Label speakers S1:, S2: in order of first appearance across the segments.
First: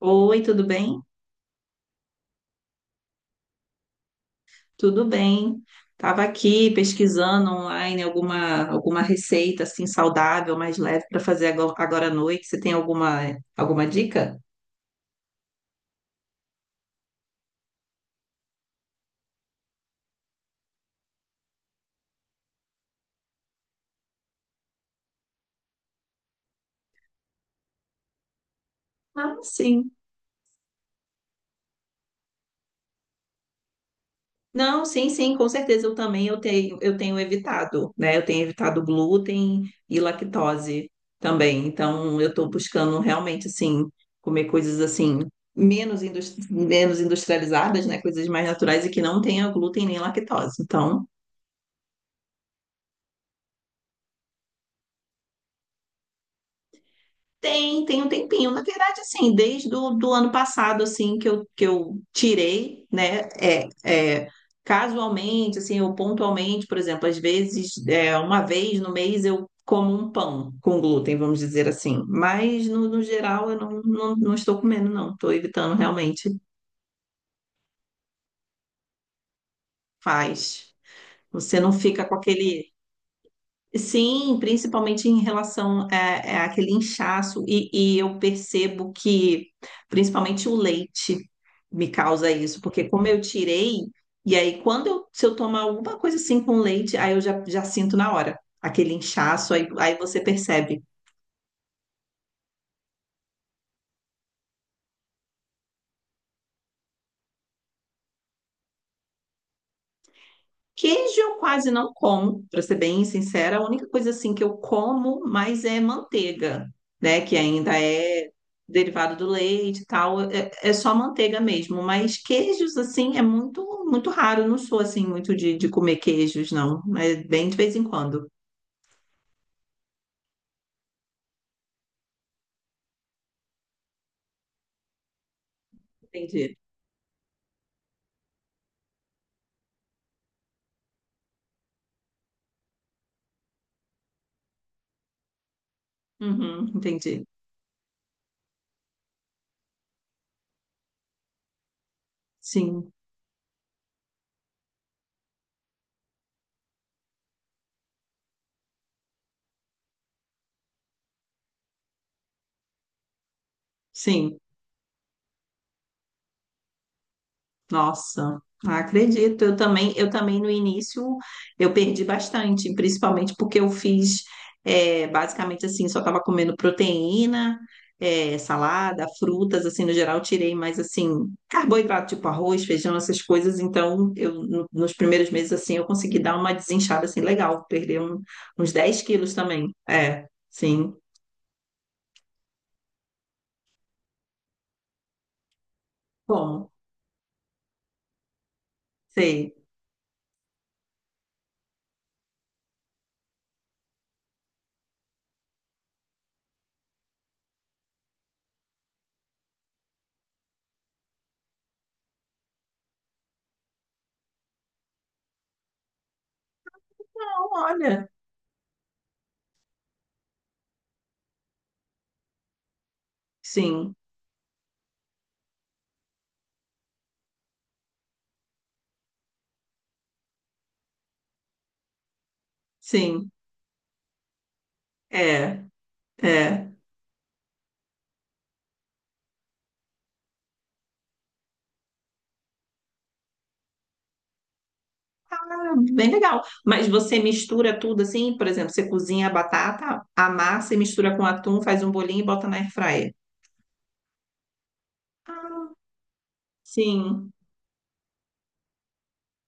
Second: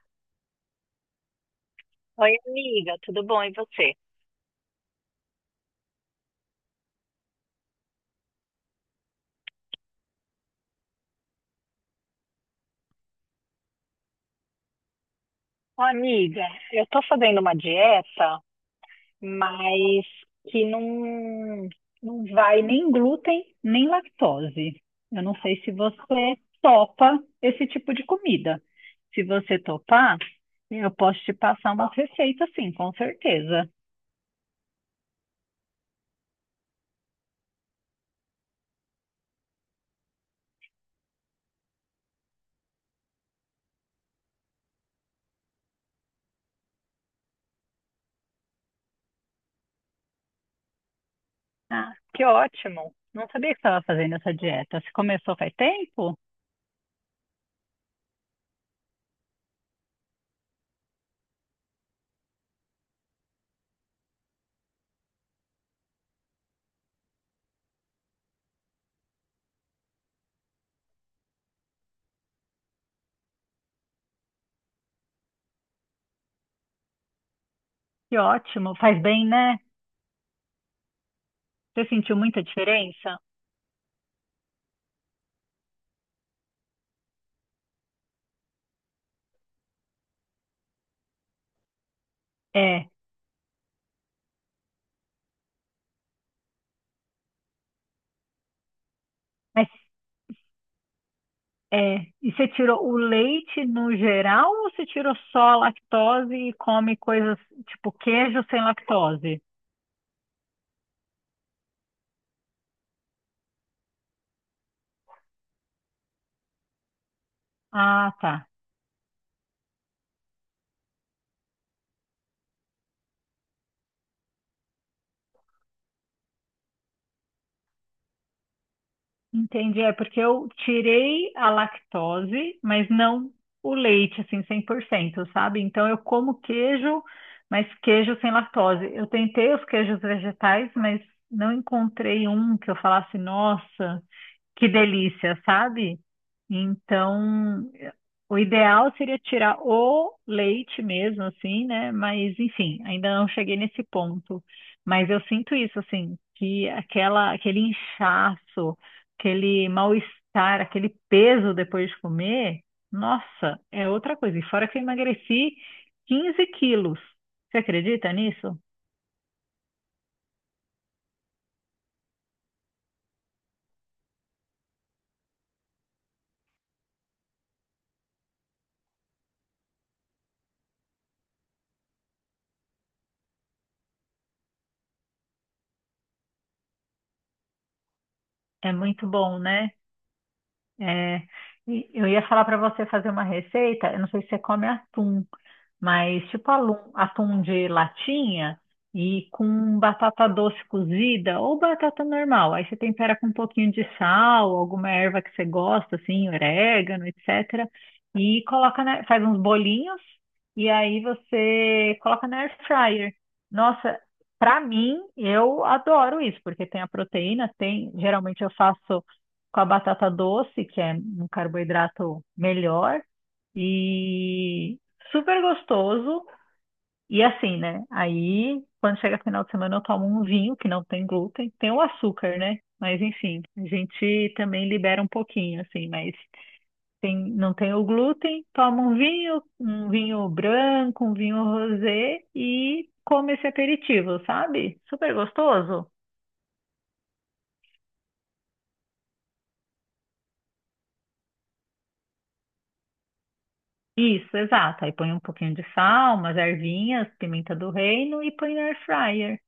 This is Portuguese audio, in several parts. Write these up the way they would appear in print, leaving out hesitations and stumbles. S1: Oi, tudo bem?
S2: Oi, amiga, tudo bom? E você?
S1: Tudo bem. Estava aqui pesquisando online alguma receita assim saudável, mais leve para fazer agora à noite. Você tem alguma dica?
S2: Ô, amiga, eu tô fazendo uma dieta, mas que não vai nem glúten, nem lactose. Eu não sei se você topa esse tipo de comida. Se
S1: Ah,
S2: você
S1: sim.
S2: topar, eu posso te passar umas receitas, sim, com certeza.
S1: Não, sim, sim, com certeza eu também eu tenho evitado, né? Eu tenho evitado glúten e lactose também. Então eu estou buscando realmente assim comer coisas assim menos industrializadas, né? Coisas mais naturais e que não tenha glúten nem lactose. Então
S2: Ah, que ótimo! Não sabia que estava fazendo essa dieta. Você começou faz tempo?
S1: Tem um tempinho. Na verdade, assim, desde do ano passado, assim, que eu tirei, né? Casualmente, assim, ou pontualmente, por exemplo, às vezes, uma vez no mês eu como um pão com glúten, vamos dizer assim. Mas, no geral, eu não estou comendo, não. Estou evitando realmente.
S2: Que ótimo! Faz bem, né?
S1: Faz. Você não
S2: Você
S1: fica com
S2: sentiu muita
S1: aquele
S2: diferença?
S1: Sim, principalmente em relação àquele inchaço, e eu percebo que principalmente o leite me causa isso, porque
S2: É,
S1: como eu tirei, e aí se eu tomar alguma coisa assim com leite, aí eu já sinto na hora aquele inchaço, aí,
S2: mas
S1: aí você percebe.
S2: E você tirou o leite no geral ou você tirou só a lactose e come coisas tipo queijo sem lactose?
S1: Queijo eu quase não como, para ser bem sincera, a única coisa assim que eu como mais é manteiga, né? Que ainda
S2: Ah,
S1: é
S2: tá.
S1: derivado do leite e tal, é só manteiga mesmo. Mas queijos assim é muito muito raro. Eu não sou assim muito de comer queijos, não. É bem de vez em quando.
S2: Entendi. É porque eu tirei a lactose, mas não o leite, assim, 100%, sabe? Então eu como
S1: Entendi.
S2: queijo, mas queijo sem lactose. Eu tentei os queijos vegetais, mas não encontrei um que eu falasse, nossa. Que delícia, sabe?
S1: Uhum, entendi.
S2: Então, o ideal seria tirar o leite mesmo, assim, né? Mas, enfim,
S1: Sim,
S2: ainda não cheguei nesse ponto. Mas eu sinto isso, assim, que aquele inchaço, aquele mal-estar, aquele peso depois de comer, nossa, é outra
S1: sim.
S2: coisa. E fora que eu emagreci 15 quilos. Você acredita
S1: Nossa,
S2: nisso?
S1: acredito. Eu também no início eu perdi bastante, principalmente porque eu fiz basicamente assim, só estava comendo proteína, salada, frutas, assim, no geral, tirei mais assim, carboidrato, tipo arroz, feijão, essas coisas. Então, eu nos primeiros meses assim eu consegui dar uma desinchada assim legal, perder uns
S2: É
S1: 10
S2: muito
S1: quilos
S2: bom, né?
S1: também. É, sim.
S2: É, e eu ia falar para você fazer uma receita. Eu não sei se você come atum, mas tipo
S1: Bom,
S2: atum de latinha e
S1: sei.
S2: com batata doce cozida ou batata normal. Aí você tempera com um pouquinho de sal, alguma erva que você gosta, assim, orégano, etc. E coloca na, faz uns bolinhos e aí você coloca na air fryer. Nossa, pra mim, eu adoro isso, porque tem a
S1: Não,
S2: proteína, tem,
S1: olha,
S2: geralmente eu faço com a batata doce, que é um carboidrato melhor,
S1: sim,
S2: e super gostoso. E assim, né? Aí, quando chega final de semana, eu tomo um vinho que não tem glúten, tem o açúcar, né? Mas
S1: sim.
S2: enfim, a gente também libera um pouquinho,
S1: É.
S2: assim, mas
S1: É.
S2: tem, não tem o glúten, toma um vinho branco, um vinho rosé e come esse aperitivo, sabe? Super gostoso.
S1: Bem legal. Mas você mistura tudo assim, por exemplo, você cozinha a batata, amassa e mistura com atum, faz um bolinho e bota na airfryer.
S2: Isso, exato. Aí põe um pouquinho de sal, umas ervinhas,
S1: Sim.
S2: pimenta do reino e põe no air fryer.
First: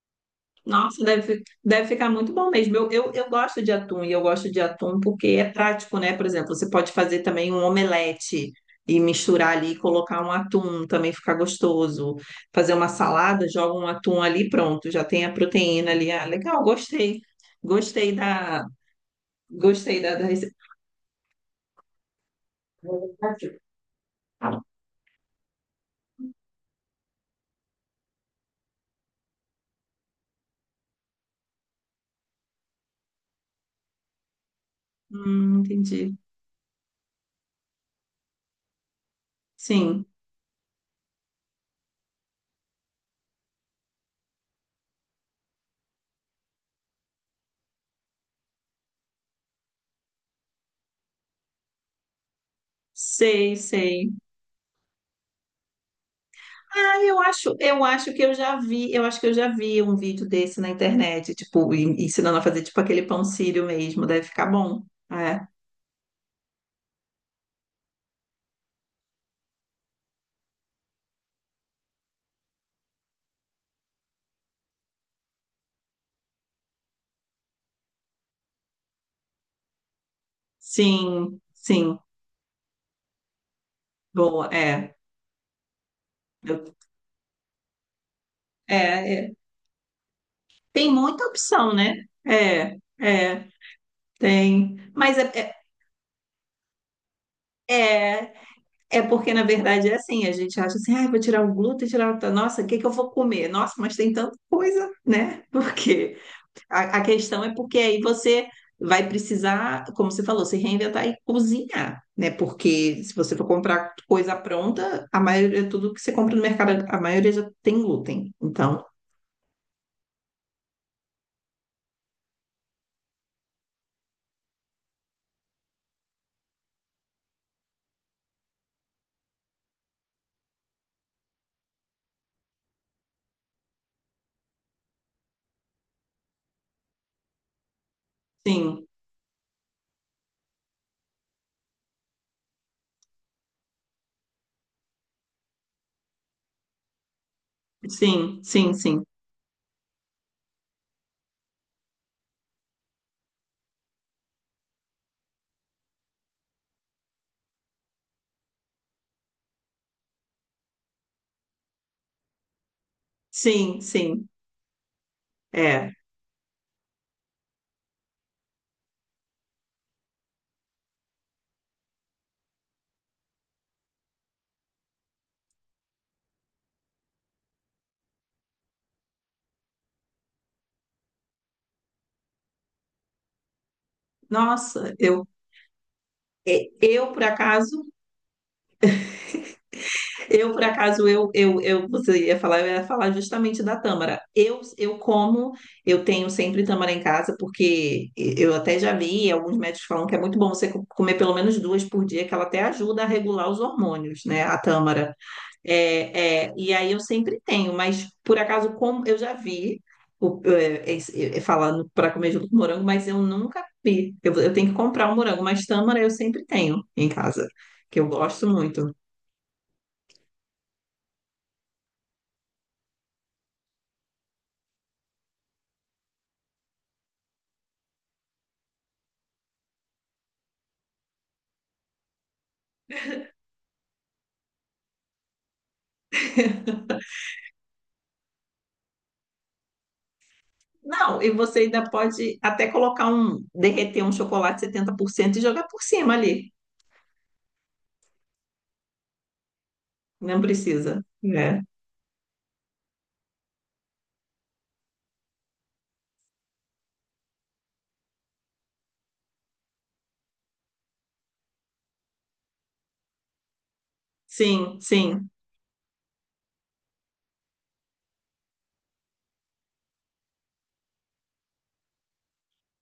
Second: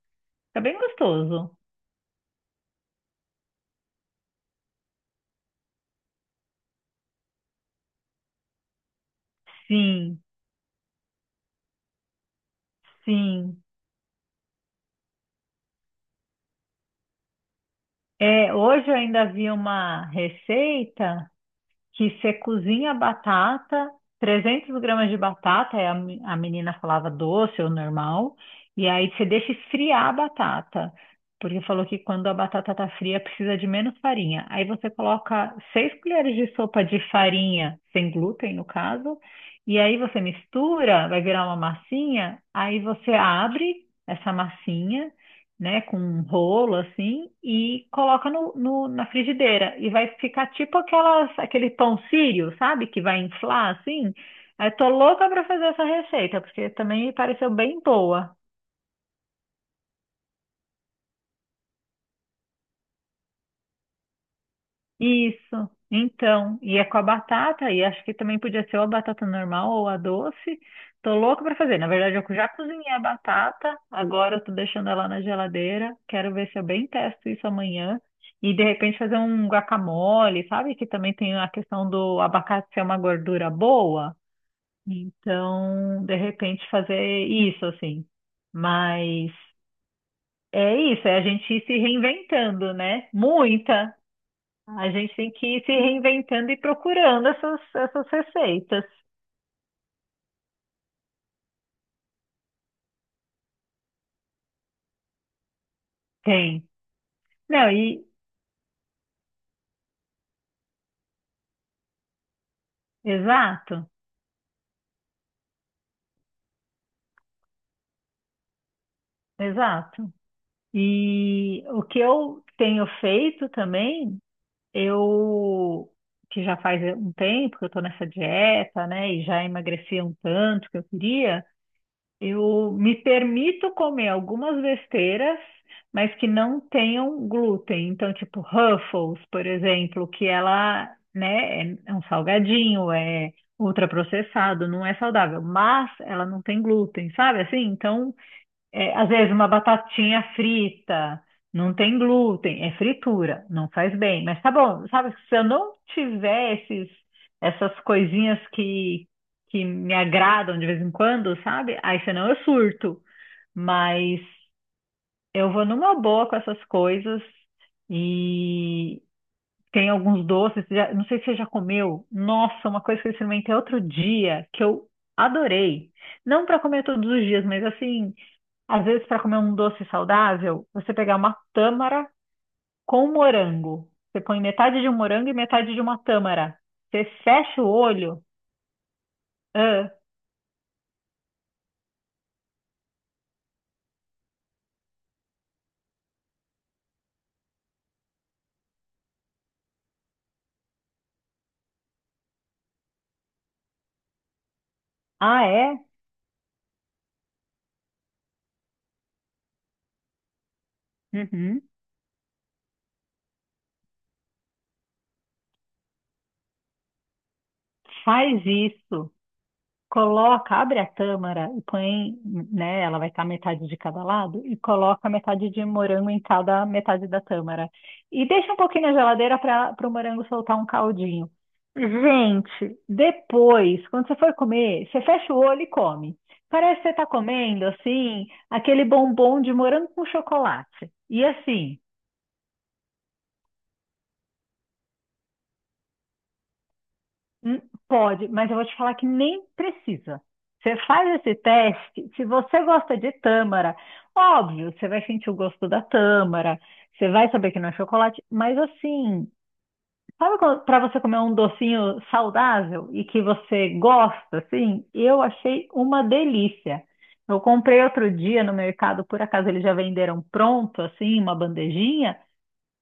S2: Fica bem
S1: Nossa, deve, fi-
S2: gostoso.
S1: deve ficar muito bom mesmo. Eu gosto de atum e eu gosto de atum porque é prático, né? Por exemplo, você pode fazer também um omelete e misturar ali, e colocar
S2: Sim.
S1: um atum, também fica gostoso. Fazer uma salada,
S2: Sim.
S1: joga um atum ali, pronto, já tem a proteína ali. Ah, legal, gostei. Gostei
S2: É,
S1: da,
S2: hoje eu ainda vi
S1: gostei
S2: uma
S1: da, da receita.
S2: receita que você cozinha batata, 300 gramas de batata, aí a menina falava doce ou normal, e aí você deixa esfriar a batata, porque falou que quando a batata tá fria precisa de menos farinha. Aí você coloca 6
S1: Entendi.
S2: colheres de sopa de farinha, sem glúten no caso, e aí
S1: Sim,
S2: você mistura, vai virar uma massinha, aí você abre essa massinha, né, com um rolo assim e coloca na frigideira e vai ficar tipo aquele pão sírio, sabe, que vai
S1: sei,
S2: inflar
S1: sei.
S2: assim. Eu tô louca para fazer essa receita porque
S1: Ah,
S2: também me pareceu bem
S1: eu acho que eu
S2: boa.
S1: já vi, eu acho que eu já vi um vídeo desse na internet, tipo, ensinando a fazer tipo aquele pão sírio mesmo, deve ficar bom. É.
S2: Isso, então, e é com a batata, e acho que também podia ser ou a batata normal ou a doce. Tô louca pra fazer. Na verdade, eu já cozinhei a batata, agora eu tô deixando ela na geladeira. Quero ver se eu bem testo isso amanhã. E de repente fazer um guacamole, sabe? Que também tem
S1: Sim,
S2: a questão
S1: sim.
S2: do abacate ser uma gordura boa.
S1: Boa, é.
S2: Então, de repente
S1: Eu-
S2: fazer isso assim.
S1: é,
S2: Mas
S1: é.
S2: é
S1: Tem
S2: isso, é a
S1: muita
S2: gente ir
S1: opção,
S2: se
S1: né?
S2: reinventando,
S1: É,
S2: né?
S1: é,
S2: Muita.
S1: tem.
S2: A gente
S1: Mas
S2: tem que ir se reinventando e procurando essas
S1: é, é
S2: receitas.
S1: é porque na verdade é assim, a gente acha assim, ai, vou tirar o glúten, Nossa, o que que eu vou comer? Nossa, mas tem tanta coisa, né? Por quê?
S2: Tem.
S1: A questão é
S2: Não,
S1: porque aí
S2: e
S1: você vai precisar, como você falou, se reinventar e cozinhar, né? Porque se você for
S2: exato,
S1: comprar coisa pronta, a maioria, tudo que você compra no mercado, a maioria já tem glúten. Então,
S2: exato. E o que eu tenho feito também, eu que já faz um tempo que eu estou nessa dieta, né, e já emagreci um tanto que eu queria. Eu me permito comer algumas besteiras, mas que não tenham glúten. Então, tipo,
S1: sim,
S2: Ruffles, por exemplo, que ela, né, é um salgadinho, é ultraprocessado, não é saudável, mas ela não tem glúten, sabe assim? Então,
S1: sim, sim,
S2: é,
S1: sim,
S2: às vezes uma batatinha frita, não tem glúten, é fritura, não faz bem. Mas tá bom, sabe, se eu não tiver essas coisinhas que me agradam de vez em quando, sabe? Aí senão eu surto.
S1: sim,
S2: Mas
S1: sim.
S2: eu vou
S1: É.
S2: numa boa com essas coisas e tem alguns doces. Não sei se você já comeu. Nossa, uma coisa que eu experimentei outro dia que eu adorei. Não para comer todos os dias, mas assim. Às vezes, para comer um doce saudável, você pegar uma tâmara com morango. Você põe metade de um
S1: Nossa, eu,
S2: morango e metade de uma tâmara.
S1: e-
S2: Você
S1: eu por
S2: fecha o
S1: acaso
S2: olho. Ah,
S1: Eu, por acaso, eu ia falar justamente da tâmara. Eu tenho sempre tâmara em casa, porque eu até já li, alguns médicos falam que é muito bom você comer pelo menos duas por dia, que ela até ajuda a regular os hormônios, né? A tâmara.
S2: ah, é?
S1: E aí eu sempre tenho, mas por acaso, como eu já vi.
S2: Uhum.
S1: Falando para comer junto com morango, mas eu nunca vi. Eu tenho que comprar um morango, mas tâmara eu sempre tenho em casa, que eu
S2: Faz
S1: gosto muito.
S2: isso. Coloca, abre a tâmara e põe, né? Ela vai estar metade de cada lado e coloca metade de morango em cada metade da tâmara. E deixa um pouquinho na geladeira para o morango soltar um caldinho. Gente, depois, quando você for comer, você fecha o olho e come. Parece que você está comendo, assim, aquele bombom de morango com chocolate.
S1: Não,
S2: E
S1: e você
S2: assim,
S1: ainda pode até derreter um chocolate 70% e jogar por cima ali.
S2: hum, pode, mas eu vou te falar que nem precisa.
S1: Não
S2: Você
S1: precisa.
S2: faz esse
S1: É.
S2: teste, se você gosta de tâmara, óbvio, você vai sentir o gosto da tâmara, você vai saber que não é chocolate, mas assim, sabe, para você comer um docinho saudável e que você gosta,
S1: Sim,
S2: assim? Eu
S1: sim.
S2: achei uma delícia. Eu comprei outro dia no mercado, por acaso eles já venderam pronto, assim, uma bandejinha,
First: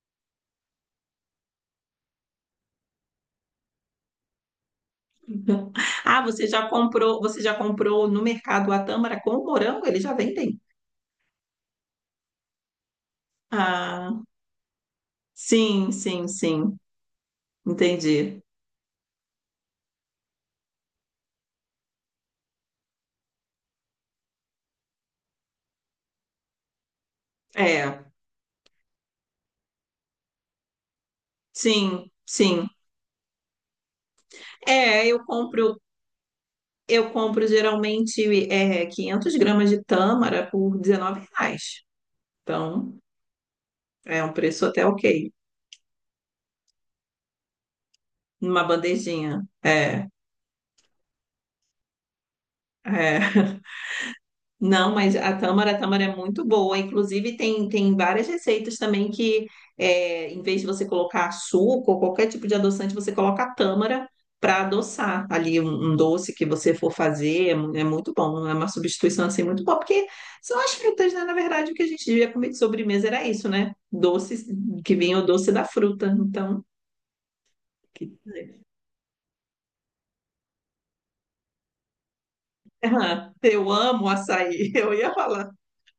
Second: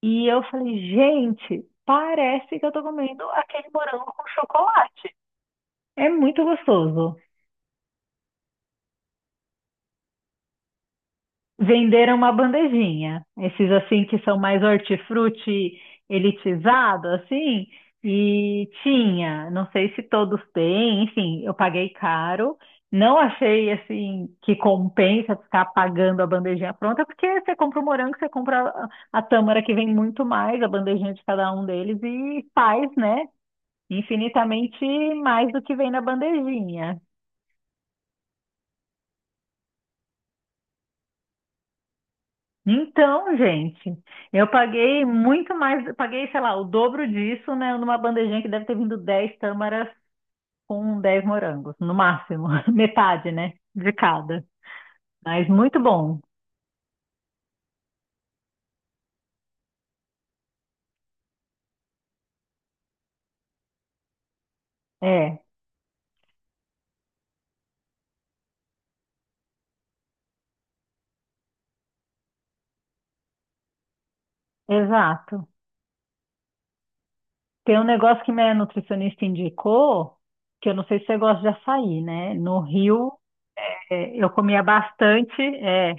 S2: e eu falei, gente, parece que eu tô comendo aquele morango com chocolate. É
S1: Ah,
S2: muito
S1: você já
S2: gostoso.
S1: comprou, você já comprou no mercado a tâmara com o morango? Eles já vendem?
S2: Venderam uma bandejinha, esses assim que
S1: Ah,
S2: são mais hortifruti
S1: sim, sim, sim.
S2: elitizado, assim,
S1: Entendi.
S2: e tinha, não sei se todos têm, enfim, eu paguei caro. Não achei assim que compensa ficar pagando a bandejinha pronta, porque você compra o
S1: É,
S2: morango, você compra a tâmara que vem muito mais, a bandejinha de cada um deles,
S1: sim,
S2: e
S1: sim.
S2: faz, né? Infinitamente
S1: É, eu
S2: mais do que
S1: compro,
S2: vem na bandejinha.
S1: eu compro geralmente 500 gramas de tâmara por R$ 19. Então,
S2: Então, gente,
S1: é um
S2: eu
S1: preço até
S2: paguei
S1: ok.
S2: muito mais, paguei, sei lá, o dobro disso, né, numa bandejinha que
S1: Numa
S2: deve ter vindo 10
S1: bandejinha.
S2: tâmaras
S1: É,
S2: com 10 morangos, no máximo, metade, né,
S1: é.
S2: de cada.
S1: Não, mas a
S2: Mas
S1: tâmara, a
S2: muito
S1: tâmara é
S2: bom.
S1: muito boa. Inclusive, tem várias receitas também que, em vez de você colocar açúcar ou qualquer tipo de adoçante, você coloca a tâmara para adoçar
S2: É,
S1: ali um doce que você for fazer. É muito bom, é uma substituição assim muito boa, porque são as frutas, né? Na verdade, o que a gente devia comer de sobremesa era isso, né? Doces, que vinha o
S2: exato.
S1: doce da fruta. Então,
S2: Tem um
S1: que-
S2: negócio que minha nutricionista indicou, que eu não sei se você gosta de açaí, né? No Rio,
S1: Ah, eu amo
S2: é, eu comia
S1: açaí, eu ia
S2: bastante.
S1: falar.
S2: É,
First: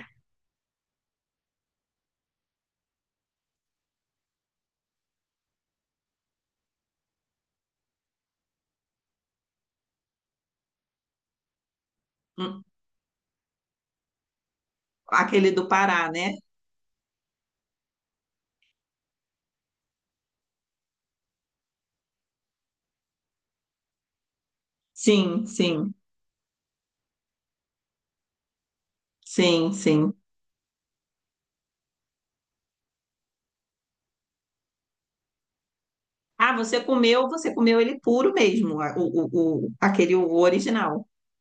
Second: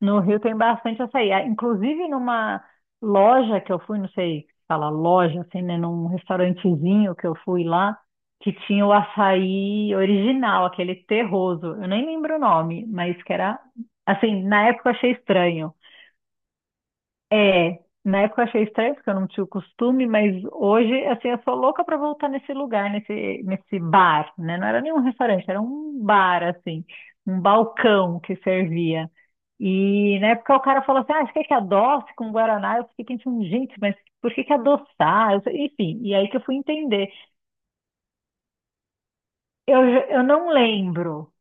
S2: no Rio tem bastante açaí. Ah, inclusive, numa loja que eu fui, não sei se fala loja, assim, né? Num restaurantezinho que eu fui lá, que tinha o açaí original, aquele terroso. Eu nem lembro o nome, mas que era, assim, na época eu achei
S1: Aquele do
S2: estranho.
S1: Pará, né?
S2: Na época eu achei estranho, porque eu não tinha o costume, mas hoje, assim, eu sou louca para voltar nesse lugar, nesse bar, né? Não era nenhum
S1: Sim,
S2: restaurante, era
S1: sim,
S2: um bar, assim, um balcão que servia.
S1: sim, sim.
S2: E na época o cara falou assim, ah, você quer que adoce com Guaraná? Eu fiquei pensando, gente, mas por que que adoçar? Eu sei- enfim, e aí que eu
S1: Ah,
S2: fui
S1: você
S2: entender.
S1: comeu, você comeu ele puro mesmo, a- o, o, o-
S2: Eu, já-
S1: aquele
S2: eu
S1: o
S2: não
S1: original.
S2: lembro,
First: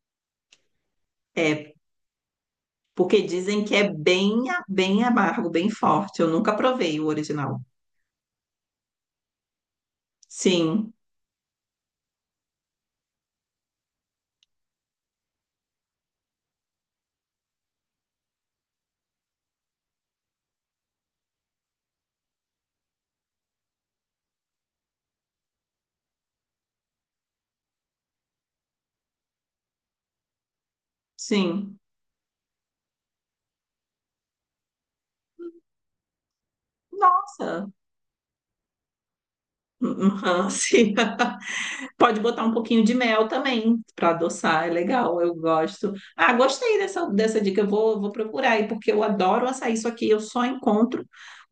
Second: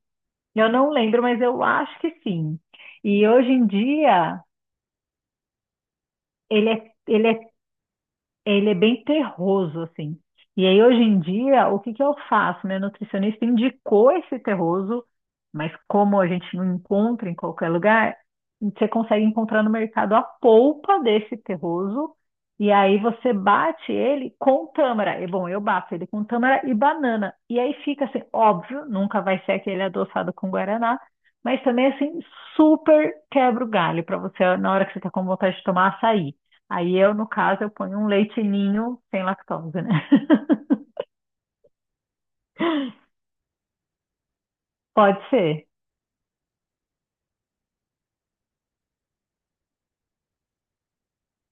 S2: eu não lembro, mas eu
S1: É,
S2: acho que sim.
S1: porque
S2: E hoje
S1: dizem
S2: em
S1: que é
S2: dia,
S1: bem amargo, bem forte. Eu nunca
S2: ele é,
S1: provei o
S2: ele é
S1: original.
S2: Ele é bem terroso, assim. E aí,
S1: Sim,
S2: hoje em dia, o que que eu faço? Meu nutricionista indicou esse terroso, mas como a gente não encontra em qualquer lugar, você consegue encontrar no mercado a polpa desse terroso, e aí você bate ele com tâmara. E, bom, eu bato ele com tâmara e banana. E aí fica assim, óbvio, nunca vai ser aquele adoçado com guaraná, mas
S1: sim.
S2: também assim, super quebra o galho para você na hora que você está com vontade de tomar açaí. Aí eu, no caso, eu
S1: Nossa.
S2: ponho um leite ninho sem lactose, né?
S1: Uhum, sim. Pode botar um pouquinho de mel também para adoçar, é
S2: Pode
S1: legal, eu
S2: ser.
S1: gosto. Ah, gostei dessa dica, eu vou procurar aí, porque eu adoro açaí, só que eu só encontro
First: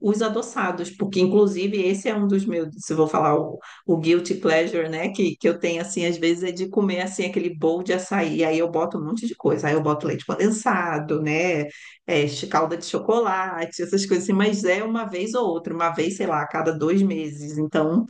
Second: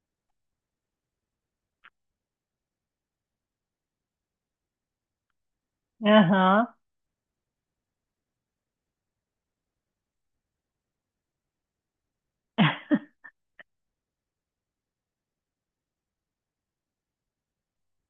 S1: os adoçados, porque inclusive esse é um dos meus, se eu vou falar o guilty pleasure, né, que eu tenho assim, às vezes é de
S2: Aham.
S1: comer assim aquele bowl de açaí, aí eu boto um monte de coisa, aí eu boto leite condensado, né, calda de chocolate, essas coisas assim, mas é uma vez ou outra, uma vez, sei lá, a cada 2 meses, então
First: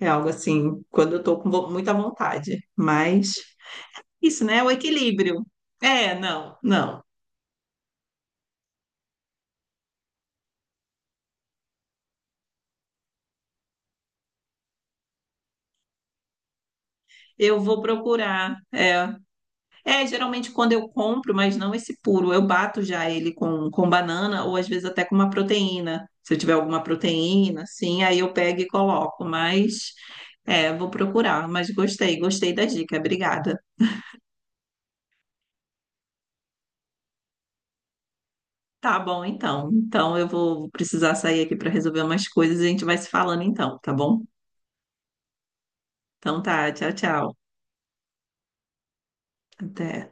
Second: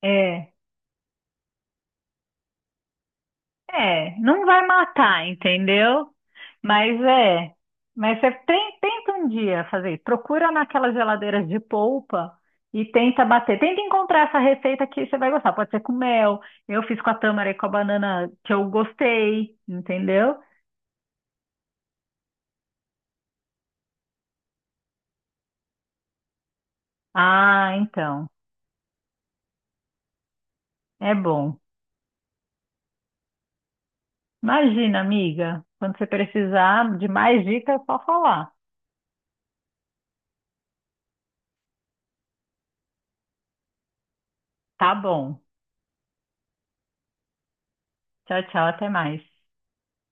S1: é algo
S2: É.
S1: assim, quando eu tô com muita vontade. Mas
S2: É,
S1: isso,
S2: não
S1: né? é
S2: vai
S1: O
S2: matar,
S1: equilíbrio.
S2: entendeu?
S1: É, não,
S2: Mas
S1: não.
S2: é. Mas você tem- tenta um dia fazer isso. Procura naquelas geladeiras de polpa e tenta bater. Tenta encontrar essa receita que você vai gostar. Pode ser com mel. Eu fiz com a tâmara e
S1: Eu
S2: com a
S1: vou
S2: banana que
S1: procurar.
S2: eu
S1: É,
S2: gostei,
S1: é
S2: entendeu?
S1: geralmente quando eu compro, mas não esse puro. Eu bato já ele com banana ou às vezes até com uma proteína. Se eu tiver alguma proteína,
S2: Ah,
S1: sim, aí
S2: então.
S1: eu pego e coloco. Mas vou
S2: É
S1: procurar.
S2: bom.
S1: Mas gostei da dica. Obrigada.
S2: Imagina, amiga. Quando você precisar de mais dicas, é só falar.
S1: Tá bom, então. Então eu vou precisar sair aqui para resolver umas coisas e a gente vai se falando então, tá bom?
S2: Tá bom.
S1: Então tá, tchau, tchau.
S2: Tchau, tchau. Até mais.
S1: Até.